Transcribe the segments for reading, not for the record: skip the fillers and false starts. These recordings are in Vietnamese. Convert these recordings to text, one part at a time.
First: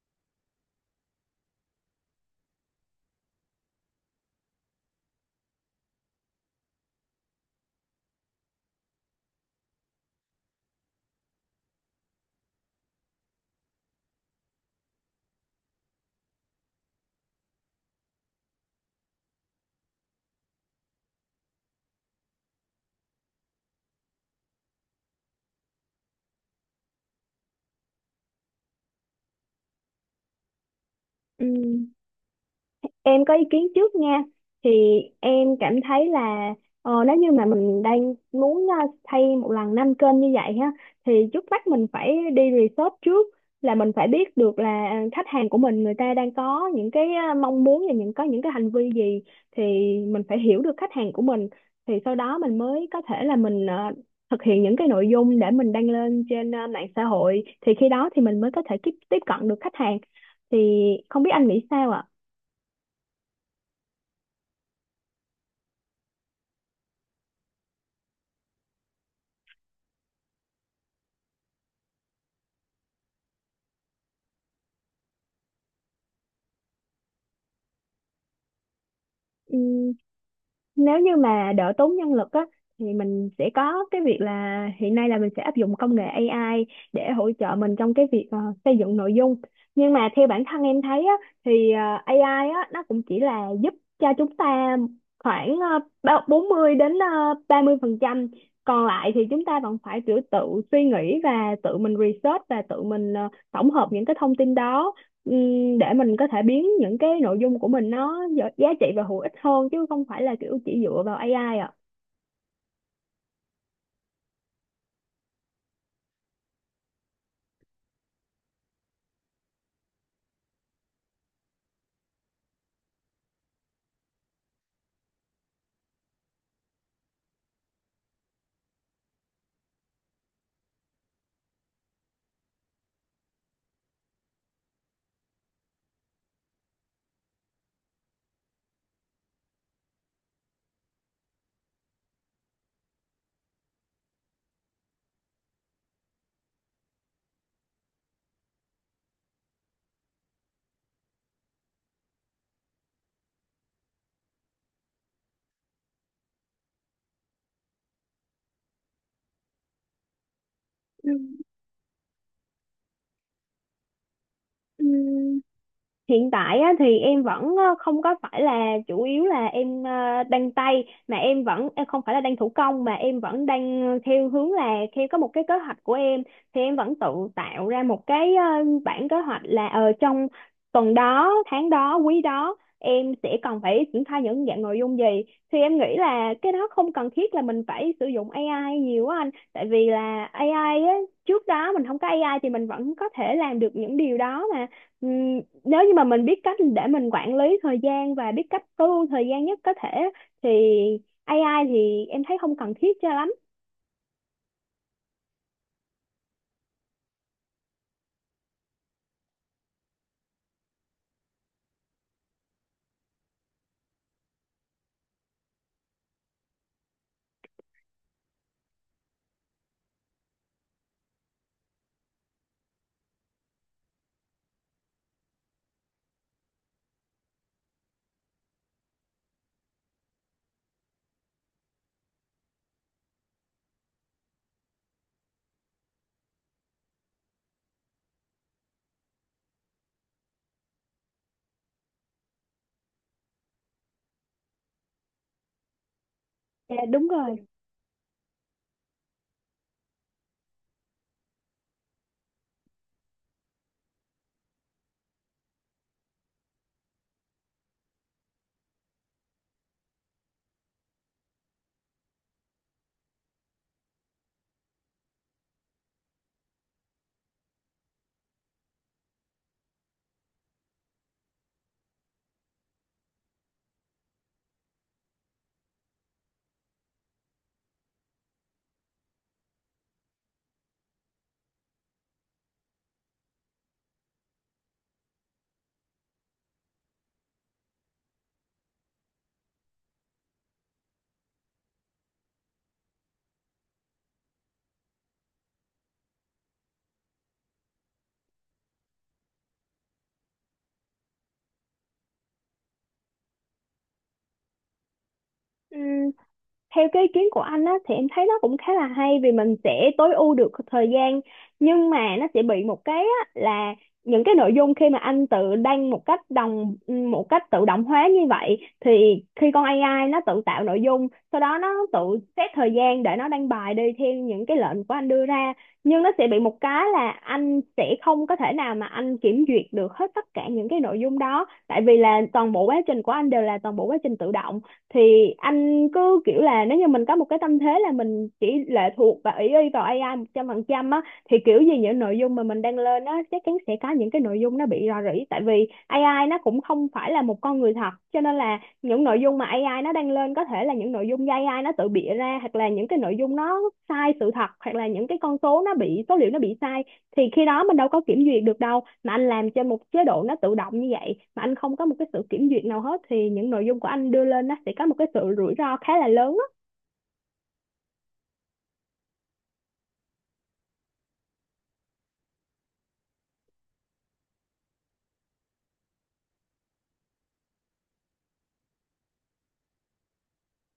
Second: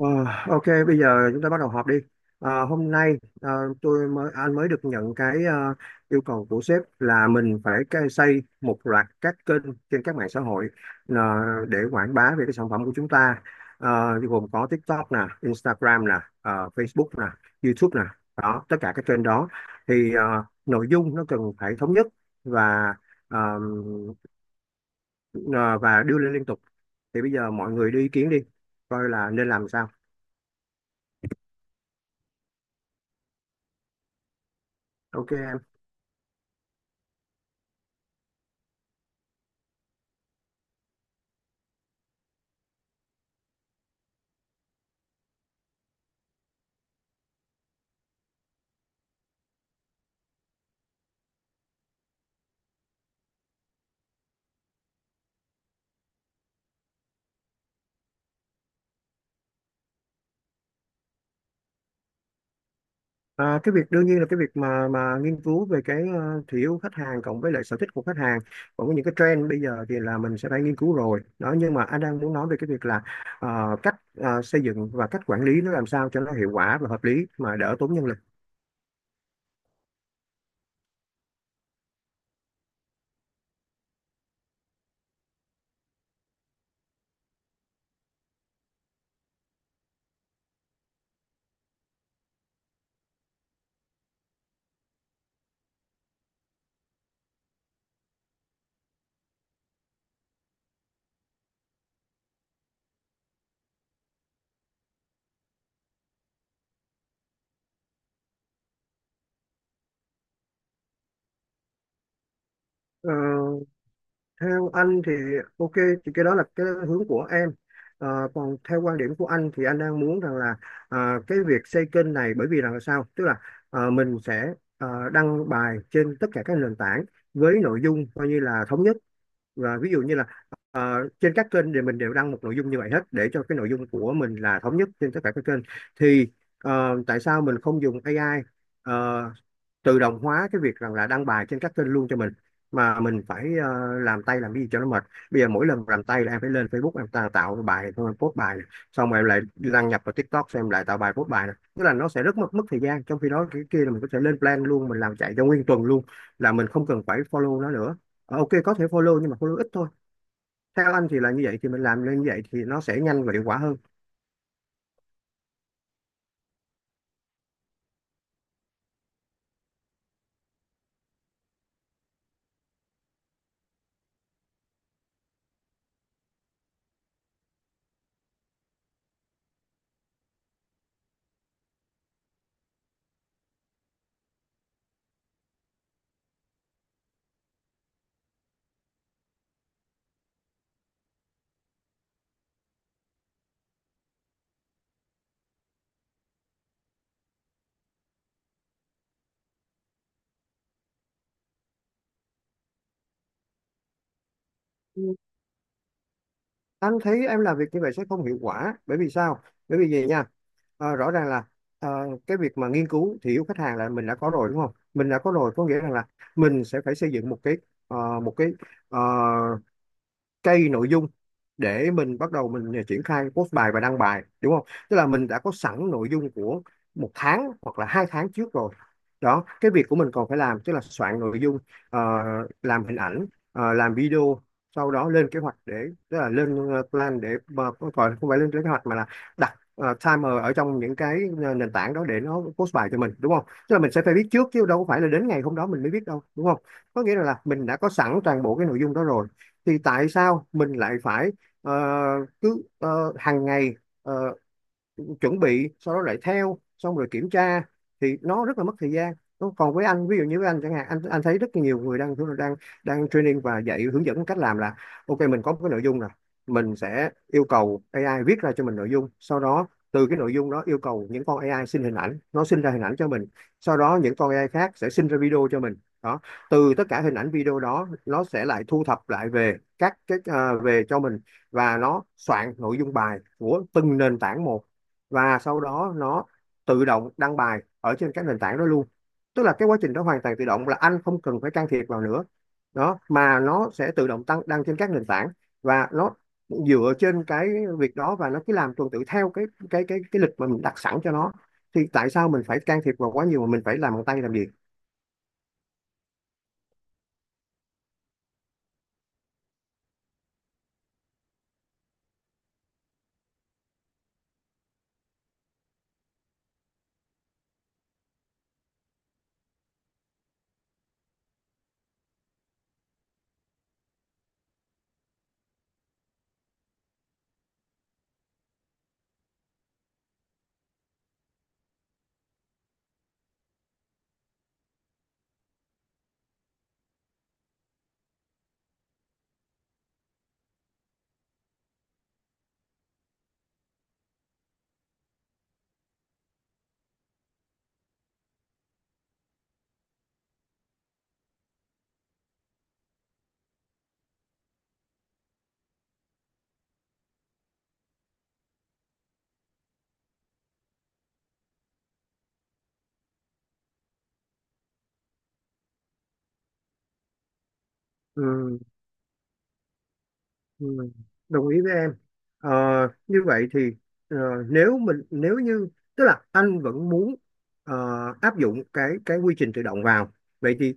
Ờ, ok, bây giờ chúng ta bắt đầu họp đi. Hôm nay ờ, tôi mới anh mới được nhận cái yêu cầu của sếp là mình phải xây một loạt các kênh trên các mạng xã hội, ờ, để quảng bá về cái sản phẩm của chúng ta. Gồm có TikTok nè, Instagram nè, Facebook nè, YouTube nè, đó tất cả các kênh đó. Thì nội dung nó cần phải thống nhất và ờ, ờ, và đưa lên liên tục. Thì bây giờ mọi người đưa ý kiến đi, coi là nên làm sao. Ừ, em có ý kiến trước nha. Thì Ok. em cảm thấy là, nếu như mà mình đang muốn thay một lần năm kênh như vậy ha, thì trước mắt mình phải đi research trước, là mình phải biết được là khách hàng của mình người ta đang có những cái mong muốn, và có những cái hành vi gì. Thì mình phải hiểu được khách hàng của mình, thì sau đó mình mới có thể là mình thực hiện những cái nội dung để mình đăng lên trên mạng xã hội. Thì khi đó thì mình mới có thể tiếp tiếp cận được khách hàng. Thì không biết anh nghĩ sao ạ? À, cái việc đương nhiên là cái việc mà nghiên cứu về cái thị hiếu khách hàng cộng với lại sở thích của khách hàng, còn có những cái trend bây giờ thì là mình sẽ phải nghiên cứu rồi đó, nhưng mà anh đang muốn nói về cái việc là cách xây dựng và cách quản lý nó làm sao cho nó hiệu quả và hợp lý mà đỡ tốn nhân lực. Ừm, Nếu như mà đỡ tốn nhân lực á, thì mình sẽ có cái việc là hiện nay là mình sẽ áp dụng công nghệ AI để hỗ trợ mình trong cái việc xây dựng nội dung. Nhưng mà theo bản thân em thấy á, thì AI á, nó cũng chỉ là giúp cho chúng ta khoảng 40 đến 30%. Còn lại thì chúng ta vẫn phải tự tự suy nghĩ và tự mình research và tự mình tổng hợp những cái thông tin đó, để mình có thể biến những cái nội dung của mình nó giá giá trị và hữu ích hơn, chứ không phải là kiểu chỉ dựa vào AI ạ. Ờ, Theo anh thì ok, thì cái đó là cái hướng của em. Ờ, Còn theo quan điểm của anh thì anh đang muốn rằng là, à, cái việc xây kênh này bởi vì rằng là sao, tức là mình sẽ đăng bài trên tất cả các nền tảng với nội dung coi như là thống nhất. Và ví dụ như là trên các kênh thì mình đều đăng một nội dung như vậy hết để cho cái nội dung của mình là thống nhất trên tất cả các kênh. Thì tại sao mình không dùng AI tự động hóa cái việc rằng là đăng bài trên các kênh luôn cho mình, mà mình phải làm tay làm cái gì cho nó mệt. Bây giờ mỗi lần làm tay là em phải lên Facebook, em tạo bài xong em post bài này. Xong rồi em lại đăng nhập vào TikTok, xem em lại tạo bài post bài này. Tức là nó sẽ rất mất mất thời gian, trong khi đó cái kia là mình có thể lên plan luôn, mình làm chạy cho nguyên tuần luôn, là mình không cần phải follow nó nữa. Ok, có thể follow nhưng mà follow ít thôi. Theo anh Ừ. thì là như vậy, thì mình làm lên như vậy thì nó sẽ nhanh và hiệu quả hơn. Ừ. Hiện tại á, thì em vẫn không có phải là chủ yếu là em đan tay, mà em vẫn em không phải là đan thủ công, mà em vẫn đang theo hướng là theo có một cái kế hoạch của em. Thì em vẫn tự tạo ra một cái bản kế hoạch là trong tuần đó, tháng đó, quý đó em sẽ cần phải triển khai những dạng nội dung gì. Thì em nghĩ là cái đó không cần thiết là mình phải sử dụng AI nhiều á anh, tại vì là AI á, trước đó mình không có AI thì mình vẫn có thể làm được những điều đó mà. Ừ, nếu như mà mình biết cách để mình quản lý thời gian và biết cách tối ưu thời gian nhất có thể, thì AI thì em thấy không cần thiết cho lắm. Ừ, anh thấy em làm việc như vậy sẽ không hiệu quả. Bởi vì sao, bởi vì gì nha? Rõ ràng là ờ, cái việc mà nghiên cứu thị hiếu khách hàng là mình đã có rồi đúng không? Mình đã có rồi có nghĩa rằng là mình sẽ phải xây dựng ờ, một cái ờ, cây nội dung để mình bắt đầu triển khai post bài và đăng bài, đúng không? Tức là mình đã có sẵn nội dung của 1 tháng hoặc là 2 tháng trước rồi. Đó, cái việc của mình còn phải làm tức là soạn nội dung, ờ, làm hình ảnh, làm video, sau đó lên kế hoạch để, tức là lên plan để mà không phải lên kế hoạch mà là đặt timer ở trong những cái nền tảng đó để nó post bài cho mình, đúng không? Tức là mình sẽ phải biết trước chứ đâu có phải là đến ngày hôm đó mình mới biết đâu, đúng không? Dạ Có đúng nghĩa là rồi. mình đã có sẵn toàn bộ cái nội dung đó rồi, thì tại sao mình lại phải ờ, cứ hàng ngày ờ, chuẩn bị, sau đó lại theo xong rồi kiểm tra, thì nó rất là mất thời gian. Còn với anh, ví dụ như với anh chẳng hạn, anh thấy rất nhiều người đang đang đang training và dạy hướng dẫn cách làm là: ok, mình có một cái nội dung rồi, mình sẽ yêu cầu AI viết ra cho mình nội dung, sau đó từ cái nội dung đó yêu cầu những con AI xin hình ảnh, nó sinh ra hình ảnh cho mình. Sau đó những con AI khác sẽ sinh ra video cho mình. Đó, từ tất cả hình ảnh video đó nó sẽ lại thu thập lại về về cho mình, và nó soạn nội dung bài của từng nền tảng một, và sau đó nó tự động đăng bài ở trên các nền tảng đó luôn. Tức là cái quá trình đó hoàn toàn tự động, là anh không cần phải can thiệp vào nữa. Đó, mà nó sẽ tự động tăng đăng trên các nền tảng, và nó dựa trên cái việc đó và nó cứ làm tuần tự theo cái lịch mà mình đặt sẵn cho nó. Thì tại sao mình phải can thiệp vào quá nhiều mà mình phải làm bằng tay làm gì. Ừ, theo cái ý kiến của anh á thì em thấy nó cũng khá là hay, vì mình sẽ tối ưu được thời gian. Nhưng mà nó sẽ bị một cái á, là những cái nội dung khi mà anh tự đăng một cách tự động hóa như vậy, thì khi con AI nó tự tạo nội dung, sau đó nó tự xét thời gian để nó đăng bài đi theo những cái lệnh của anh đưa ra. Nhưng nó sẽ bị một cái là anh sẽ không có thể nào mà anh kiểm duyệt được hết tất cả những cái nội dung đó, tại vì là toàn bộ quá trình của anh đều là toàn bộ quá trình tự động. Thì anh cứ kiểu là nếu như mình có một cái tâm thế là mình chỉ lệ thuộc và ỷ y vào AI 100% á, thì kiểu gì những nội dung mà mình đăng lên á, chắc chắn sẽ có những cái nội dung nó bị rò rỉ. Tại vì AI nó cũng không phải là một con người thật, cho nên là những nội dung mà AI nó đăng lên có thể là những nội dung do AI nó tự bịa ra, hoặc là những cái nội dung nó sai sự thật, hoặc là những cái con số nó bị số liệu nó bị sai. Thì khi đó mình đâu có kiểm duyệt được đâu, mà anh làm trên một chế độ nó tự động như vậy mà anh không có một cái sự kiểm duyệt nào hết, thì những nội dung của anh đưa lên nó sẽ có một cái sự rủi ro khá là lớn á. Ừ. Ừ, đồng ý với em. Ờ, Như vậy thì ờ, nếu như, tức là anh vẫn muốn ờ, áp dụng cái quy trình tự động vào, vậy thì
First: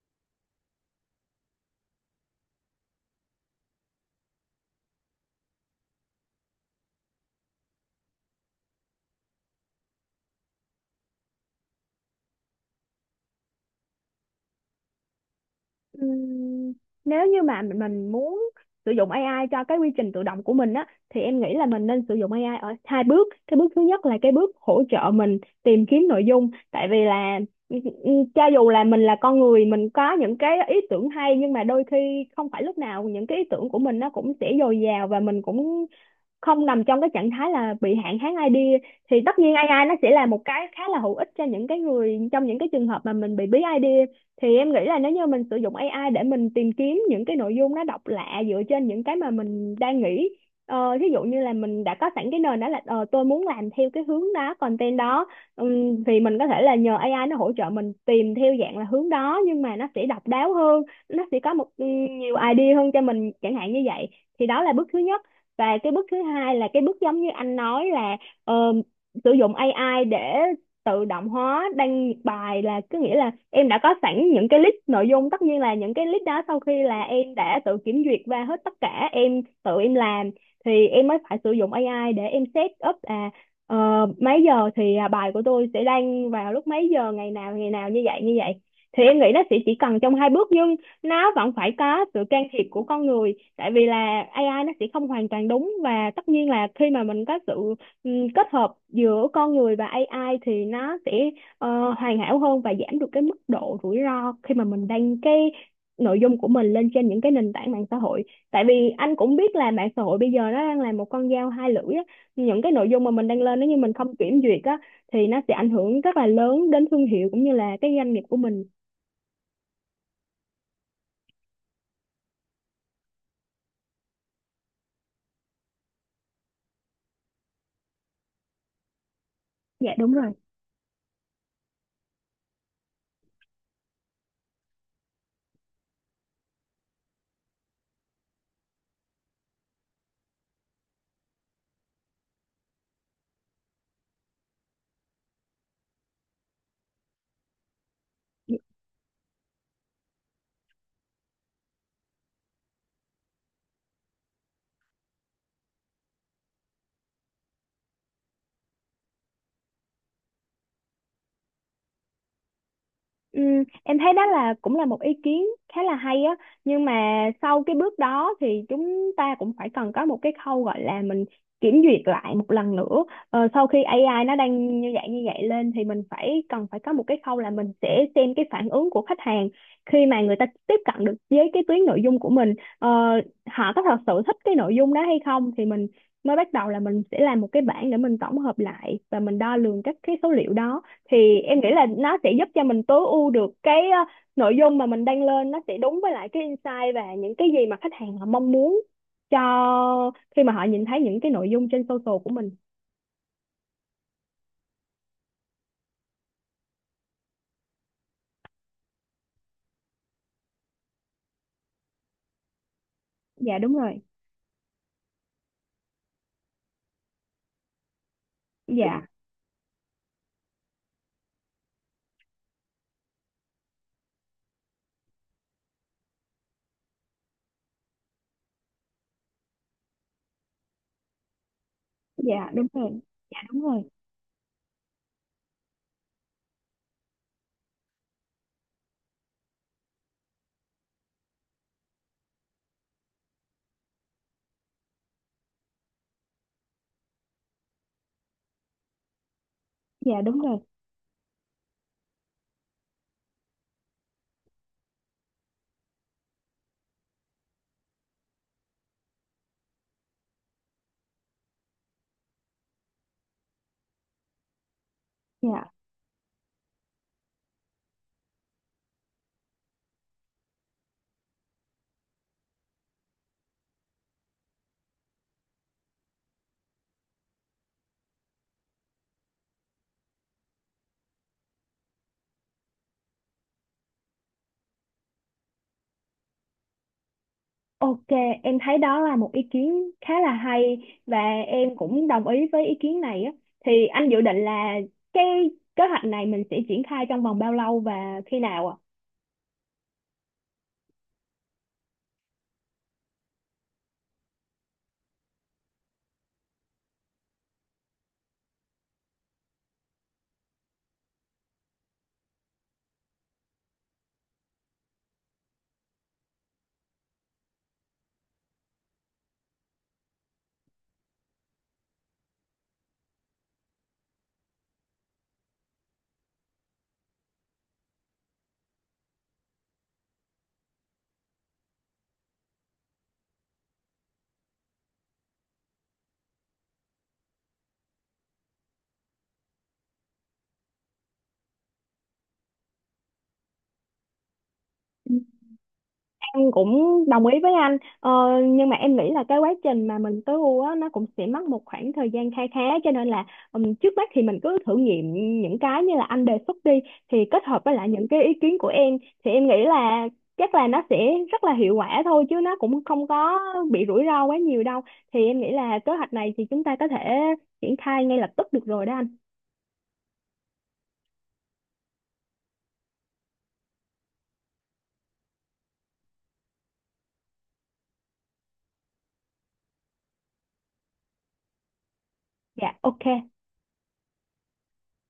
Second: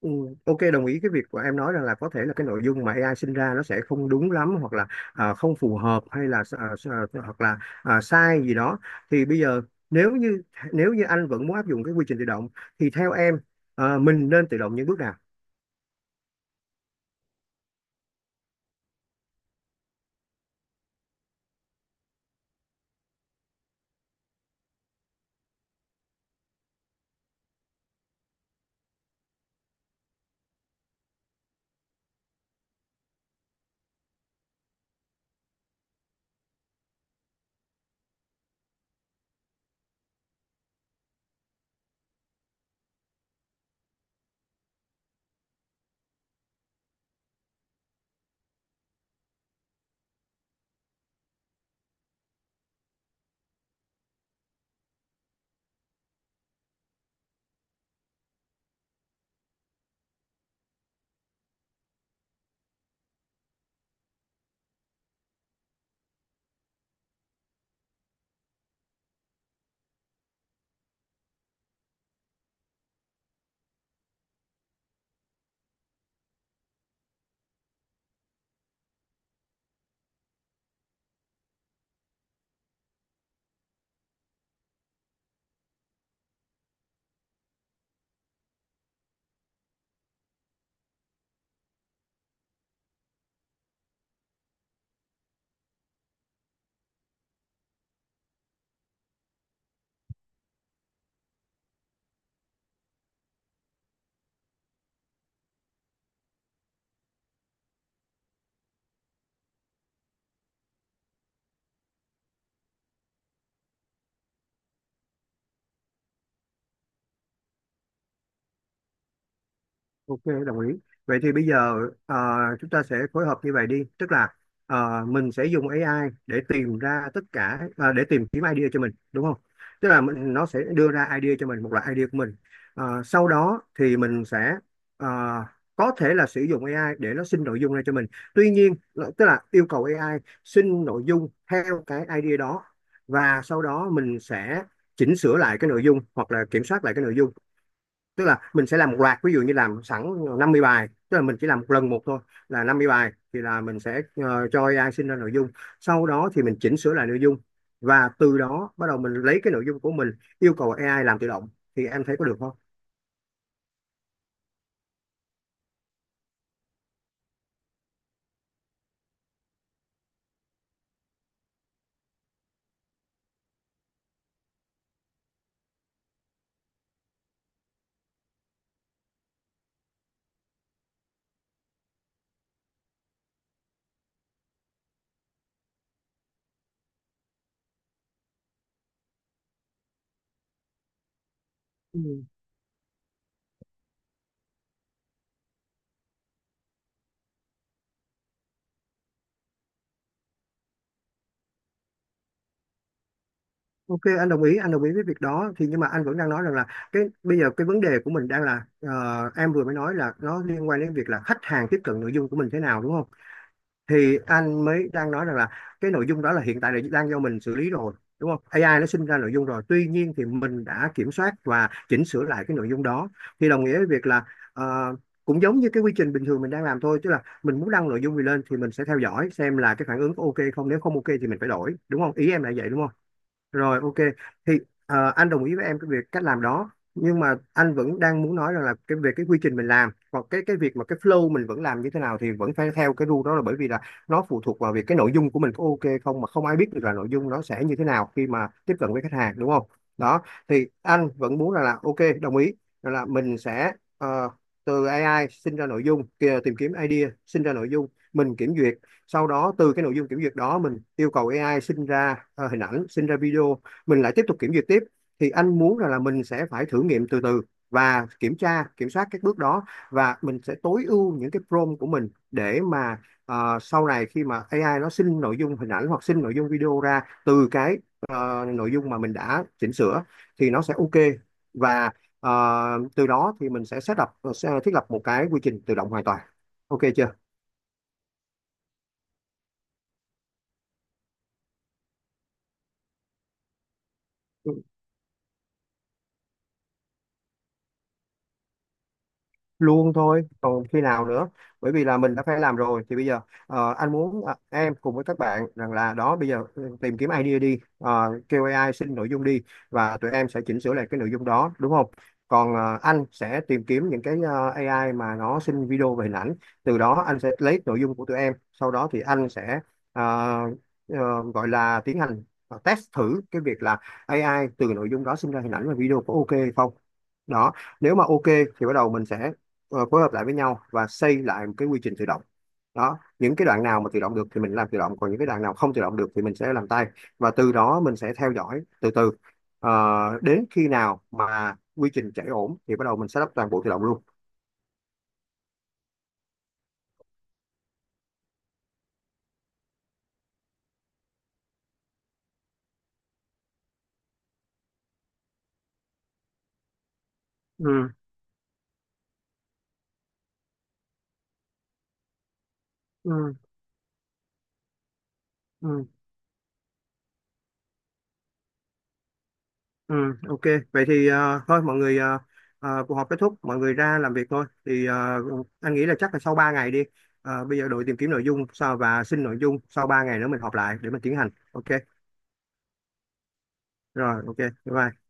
ừ, ok, đồng ý cái việc của em nói rằng là có thể là cái nội dung mà AI sinh ra nó sẽ không đúng lắm, hoặc là không phù hợp, hay là hoặc là sai gì đó. Thì bây giờ nếu như nếu như anh vẫn muốn áp dụng cái quy trình tự động thì theo em, mình nên tự động những bước nào? Ừm, Nếu như mà mình muốn sử dụng AI cho cái quy trình tự động của mình á, thì em nghĩ là mình nên sử dụng AI ở hai bước. Cái bước thứ nhất là cái bước hỗ trợ mình tìm kiếm nội dung. Tại vì là cho dù là mình là con người, mình có những cái ý tưởng hay, nhưng mà đôi khi không phải lúc nào những cái ý tưởng của mình nó cũng sẽ dồi dào, và mình cũng không nằm trong cái trạng thái là bị hạn hán idea. Thì tất nhiên AI nó sẽ là một cái khá là hữu ích cho những cái người trong những cái trường hợp mà mình bị bí idea. Thì em nghĩ là nếu như mình sử dụng AI để mình tìm kiếm những cái nội dung nó độc lạ dựa trên những cái mà mình đang nghĩ. Thí dụ như là mình đã có sẵn cái nền đó là, tôi muốn làm theo cái hướng đó, content đó. Thì mình có thể là nhờ AI nó hỗ trợ mình tìm theo dạng là hướng đó, nhưng mà nó sẽ độc đáo hơn, nó sẽ có một nhiều idea hơn cho mình chẳng hạn như vậy. Thì đó là bước thứ nhất. Và cái bước thứ hai là cái bước giống như anh nói là, ờ, sử dụng AI để tự động hóa đăng bài. Là có nghĩa là em đã có sẵn những cái list nội dung, tất nhiên là những cái list đó sau khi là em đã tự kiểm duyệt và hết tất cả em tự em làm, thì em mới phải sử dụng AI để em set up à, ờ, mấy giờ thì à, bài của tôi sẽ đăng vào lúc mấy giờ, ngày nào như vậy như vậy. Thì em nghĩ nó sẽ chỉ cần trong hai bước, nhưng nó vẫn phải có sự can thiệp của con người. Tại vì là AI nó sẽ không hoàn toàn đúng, và tất nhiên là khi mà mình có sự kết hợp giữa con người và AI thì nó sẽ hoàn hảo hơn và giảm được cái mức độ rủi ro khi mà mình đăng cái nội dung của mình lên trên những cái nền tảng mạng xã hội. Tại vì anh cũng biết là mạng xã hội bây giờ nó đang là một con dao hai lưỡi á. Những cái nội dung mà mình đăng lên nếu như mình không kiểm duyệt á, thì nó sẽ ảnh hưởng rất là lớn đến thương hiệu cũng như là cái doanh nghiệp của mình. Ok, đồng ý. Vậy thì bây giờ ờ, chúng ta sẽ phối hợp như vậy đi. Tức là mình sẽ dùng AI để tìm ra tất cả, để tìm kiếm idea cho mình, đúng không? Tức Dạ là đúng rồi. mình, nó sẽ đưa ra idea cho mình, một loại idea của mình. Sau đó thì mình sẽ ờ, có thể là sử dụng AI để nó sinh nội dung ra cho mình. Tuy nhiên, tức là yêu cầu AI sinh nội dung theo cái idea đó, và sau đó mình sẽ chỉnh sửa lại cái nội dung hoặc là kiểm soát lại cái nội dung. Tức là mình sẽ làm một loạt, ví dụ như làm sẵn 50 bài, tức là mình chỉ làm một lần một thôi là 50 bài, thì là mình sẽ cho AI sinh ra nội dung. Sau đó thì mình chỉnh sửa lại nội dung, và từ đó bắt đầu mình lấy cái nội dung của mình yêu cầu AI làm tự động, thì em thấy có được không? Ừ, em thấy đó là cũng là một ý kiến khá là hay á. Nhưng mà sau cái bước đó thì chúng ta cũng phải cần có một cái khâu gọi là mình kiểm duyệt lại một lần nữa. Sau khi AI nó đang như vậy lên thì mình phải cần phải có một cái khâu là mình sẽ xem cái phản ứng của khách hàng, khi mà người ta tiếp cận được với cái tuyến nội dung của mình. ờ, Họ có thật sự thích cái nội dung đó hay không, thì mình mới bắt đầu là mình sẽ làm một cái bảng để mình tổng hợp lại và mình đo lường các cái số liệu đó. Thì em nghĩ là nó Ừ. sẽ giúp cho mình tối ưu được cái nội dung mà mình đăng lên, nó sẽ đúng với lại cái insight và những cái gì mà khách hàng họ mong muốn, cho khi mà họ nhìn thấy những cái nội dung trên social của mình. Ok, anh đồng ý với việc đó, thì nhưng mà anh vẫn đang nói rằng là cái bây giờ cái vấn đề của mình đang là, em vừa mới nói là nó liên quan đến việc là khách hàng tiếp cận nội dung của mình thế nào, đúng không? Dạ đúng rồi. Thì anh mới đang nói rằng là cái nội dung đó là hiện tại là đang do mình xử lý rồi, đúng không? AI nó Dạ, sinh ra nội dung rồi tuy nhiên thì mình đã kiểm soát và chỉnh sửa lại cái nội dung đó. Thì đồng nghĩa với việc là ờ, cũng giống như cái quy trình bình thường mình đang làm thôi, tức là mình muốn đăng nội dung gì lên thì mình sẽ theo dõi xem là cái phản ứng có ok không, nếu không ok thì mình phải đổi, đúng không? Ý em dạ là đúng vậy đúng không? rồi. Dạ đúng Rồi, rồi. ok. Thì anh đồng ý với em cái việc cách làm đó, nhưng mà anh vẫn đang muốn nói rằng là cái về cái quy trình mình làm, hoặc cái việc mà cái flow mình vẫn làm như thế nào thì vẫn phải theo cái rule đó, là bởi vì là nó phụ thuộc vào việc cái nội dung của mình có ok không, mà không ai biết được là nội dung nó sẽ như thế nào khi mà tiếp cận với khách hàng, đúng không? Dạ Đó. đúng rồi. Thì anh vẫn muốn rằng là ok, đồng ý rằng là mình sẽ ờ, từ AI sinh ra nội dung kìa, tìm kiếm idea sinh ra nội dung, mình kiểm duyệt. Sau đó từ cái nội dung kiểm duyệt đó mình yêu cầu AI sinh ra hình ảnh, sinh ra video, mình lại tiếp tục kiểm duyệt tiếp. Thì anh Dạ muốn rằng là mình sẽ phải thử nghiệm từ từ, và kiểm tra kiểm soát các bước đó, và mình sẽ tối ưu những cái prompt của mình để mà sau này khi mà AI nó sinh nội dung hình ảnh hoặc sinh nội dung video ra từ cái, nội dung mà mình đã chỉnh sửa, thì nó sẽ ok. Và ờ, từ đó thì mình sẽ sẽ thiết lập một cái quy trình tự động hoàn toàn, ok chưa? ok. Em thấy đó là một ý kiến khá là hay, và em cũng đồng ý với ý kiến này á. Thì anh dự định là cái kế hoạch này mình sẽ triển khai trong vòng bao lâu và khi nào ạ? Luôn thôi, còn khi nào nữa. Bởi vì là mình đã phải làm rồi, thì bây giờ anh muốn em cùng với các bạn rằng là, đó bây giờ tìm kiếm idea đi. Ờ, Kêu AI xin nội dung đi, và tụi em sẽ chỉnh sửa lại cái nội dung đó, đúng không? Còn anh sẽ tìm kiếm những cái AI mà nó xin video và hình ảnh. Từ đó anh sẽ lấy nội dung của tụi em, sau đó thì anh sẽ ờ, ờ, gọi là tiến hành test thử cái việc là AI từ nội dung đó sinh ra hình ảnh và video có ok hay không. Đó, nếu mà ok thì bắt đầu mình sẽ phối hợp lại với nhau và xây lại một cái quy trình tự động. Đó, những cái đoạn nào mà tự động được thì mình làm tự động, còn những cái đoạn nào không tự động được thì mình sẽ làm tay. Và từ đó mình sẽ theo dõi từ từ. Ờ, Đến khi nào mà quy trình chạy ổn thì bắt đầu mình sẽ lắp toàn bộ tự động luôn. Em cũng đồng ý với anh, nhưng mà em nghĩ là cái quá trình mà mình tối ưu á, nó cũng sẽ mất một khoảng thời gian kha khá. Cho nên là, trước mắt thì mình cứ thử nghiệm những cái như là anh đề xuất đi, thì kết hợp với lại Ừ, những cái ý kiến của em. Thì em nghĩ là chắc là nó sẽ rất là hiệu quả thôi, chứ nó cũng không ừ, có bị rủi ro quá nhiều đâu. Thì em nghĩ là ừ, kế hoạch này thì chúng ta có thể triển khai ngay lập tức được rồi đó anh. ừ. Ok, vậy thì thôi mọi người, cuộc họp kết thúc, mọi người ra làm việc thôi. Thì anh nghĩ là chắc là sau 3 ngày đi. Bây giờ đội tìm kiếm nội dung sau và xin nội dung, sau 3 ngày nữa mình họp lại để mình tiến hành, ok? Dạ ok. Rồi, ok, bye. Bye.